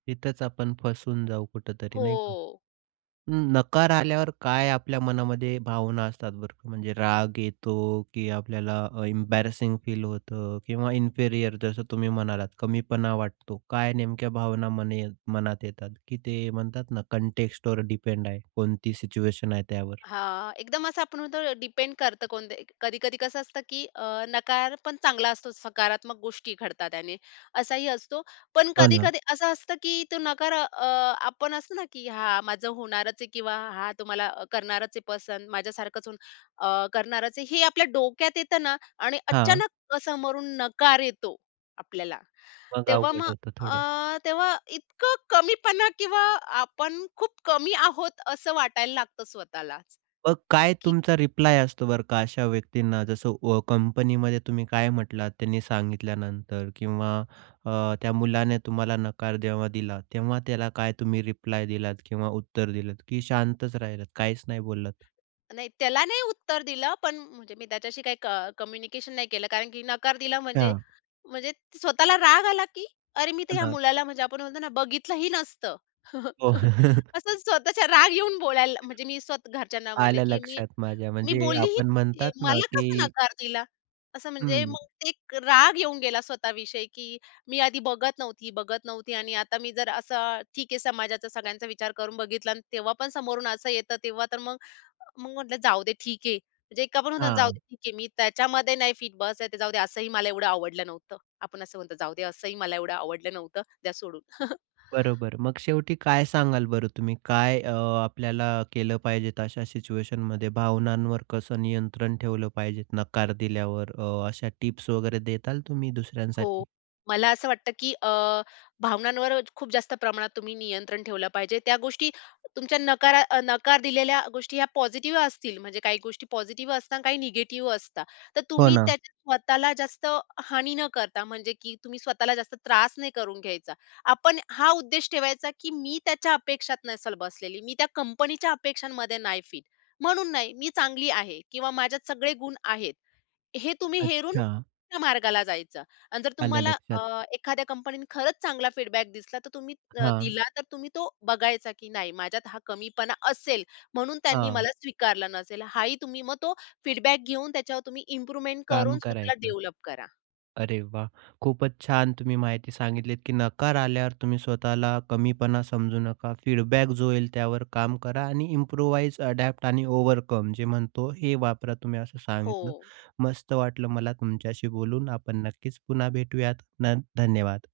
तिथंच आपण फसून जाऊ कुठेतरी, नाही का? हो. नकार आल्यावर काय आपल्या मनामध्ये भावना असतात बरं क म्हणजे राग येतो, की आपल्याला एम्बॅरसिंग फील होतं किंवा इन्फेरियर जसं तुम्ही म्हणालात कमीपणा वाटतो. काय नेमक्या भावना मने मनात येतात? की ते म्हणतात ना, कॉन्टेक्स्टवर डिपेंड आहे कोणती सिच्युएशन आहे त्यावर? हां. एकदम असं आपण म्हणतो ना डिपेंड करतं कोणते एक कधी-कधी कसं असतं, की अ, नकार पण चांगला असतोच सकारात्मक गोष्टी घडतात त्याने असाही असतो. पण हो ना. कधी-कधी असं असतं की तो नकार अ, आपण असतो ना, की हां, माझं होणारच आहे किंवा हां, तुम्हाला करणारच आहे पसंद. माझ्यासारखंच अन् अ, करणारच आहे, हे आपल्या डोक्यात येतं ना आणि हां. अचानक समोरून नकार येतो आपल्याला. मग तेव्हा अवघड मग होतं थोडं. अ, तेव्हा इतकं कमीपणा किंवा आपण खूप कमी आहोत असं वाटायला लागतं स्वतःलाच मग काय की तुमचा रिप्लाय असतो बरं का, अशा व्यक्तींना जसं व कंपनीमध्ये तुम्ही काय म्हटलात, त्यांनी सांगितल्यानंतर किंवा अ, त्या मुलाने तुम्हाला नकार जेव्हा दिला, तेव्हा त्याला काय तुम्ही रिप्लाय दिलात किंवा उत्तर दिलत, की शांतच राहिलात? काहीच नाही बोललात? नाही, त्याला नाही उत्तर दिलं, पण म्हणजे मी त्याच्याशी काही क कम्युनिकेशन नाही केलं कारण की नकार दिला म्हणजे, हां. म्हणजे स्वतःला राग आला, की अरे! मी तर ह्या त्यांना. मुलाला म्हणजे आपण म्हणतो ना, बघितलं ही नसतं. हो. असं स्वतःचा राग येऊन बोलायला म्हणजे मी स्वत घरच्यांना म्हणले, आलं की "मी, लक्षात माझ्या मी म्हणजे बोललीही आपण नाही म्हणतात आहे ना, मला कसा की नकार दिला?" असं म्हणजे हं. मग एक राग येऊन गेला स्वतः विषयी, की मी आधी बघत नव्हती, बघत नव्हती आणि आता मी जर असं ठीक आहे समाजाचा सगळ्यांचा विचार करून बघितला अन् तेव्हा पण समोरून असं येतं तेव्हा तर मग, मग म्हटलं जाऊदे ठीक आहे. म्हणजे एक आपण म्हणतो ना, "जाऊ दे हां. ठीक आहे. मी त्याच्यामध्ये नाही फिट बसत आहे, जाऊ दे, असंही मला एवढं आवडलं नव्हतं." आपण असं बोलतो, "जाऊ दे, असंही मला एवढं आवडलं नव्हतं. द्या सोडून." बरोबर. मग शेवटी काय सांगाल बरं तुम्ही, काय अ, आपल्याला केलं पाहिजे तशा सिच्युएशनमध्ये? भावनांवर कसं नियंत्रण ठेवलं पाहिजे? नकार दिल्यावर अ, अशा टिप्स वगैरे द्याल तुम्ही हो. दुसऱ्यांसाठी? मला असं वाटतं, की अ, भावनांवर खूप जास्त प्रमाणात तुम्ही नियंत्रण ठेवलं पाहिजे. त्या गोष्टी तुमच्या नकारा अ, नकार दिलेल्या गोष्टी ह्या पॉझिटिव्ह असतील, म्हणजे काही गोष्टी पॉझिटिव्ह असतात आणि काही निगेटिव्ह असतात. तर हो तुम्ही ना. त्यात स्वतःला जास्त हानी न करता, म्हणजे की तुम्ही स्वतःला जास्त त्रास नाही करून घ्यायचा. आपण हा उद्देश ठेवायचा, की मी त्याच्या अपेक्षात नसेल बसलेली, मी त्या कंपनीच्या अपेक्षांमध्ये नाही फिट. म्हणून नाही. मी चांगली आहे किंवा माझ्यात सगळे गुण आहेत. हे तुम्ही हेरून अच्छा! तुमच्या मार्गाला जायचं अन् जर आलं तुम्हाला लक्षात. अ, एखाद्या कंपनीनं खरंच चांगला फीडबॅक दिसला, तर तुम्ही त हां. दिला तर तुम्ही तो बघायचा, की नाही माझ्यात हा कमीपणा असेल म्हणून त्यांनी हां. मला स्वीकारला नसेल, हा ही तुम्ही मग तो फीडबॅक घेऊन त्याच्यावर तुम्ही इम्प्रुव्हमेंट काम करून स्वतःला करायचं. डेव्हलप करा. अरे वाह! खूपच छान तुम्ही माहिती सांगितलीत, की नकार आल्यावर तुम्ही स्वतःला कमीपणा समजू नका फीडबॅक जो होईल, त्यावर काम करा आणि इम्प्रूवाइज, अडॅप्ट आणि ओव्हरकम जे म्हणतो, हे वापरा तुम्ही असं सांगितलं. हो. मस्त वाटलं मला तुमच्याशी बोलून आपण नक्कीच पुन्हा भेटूयात. न धन्यवाद.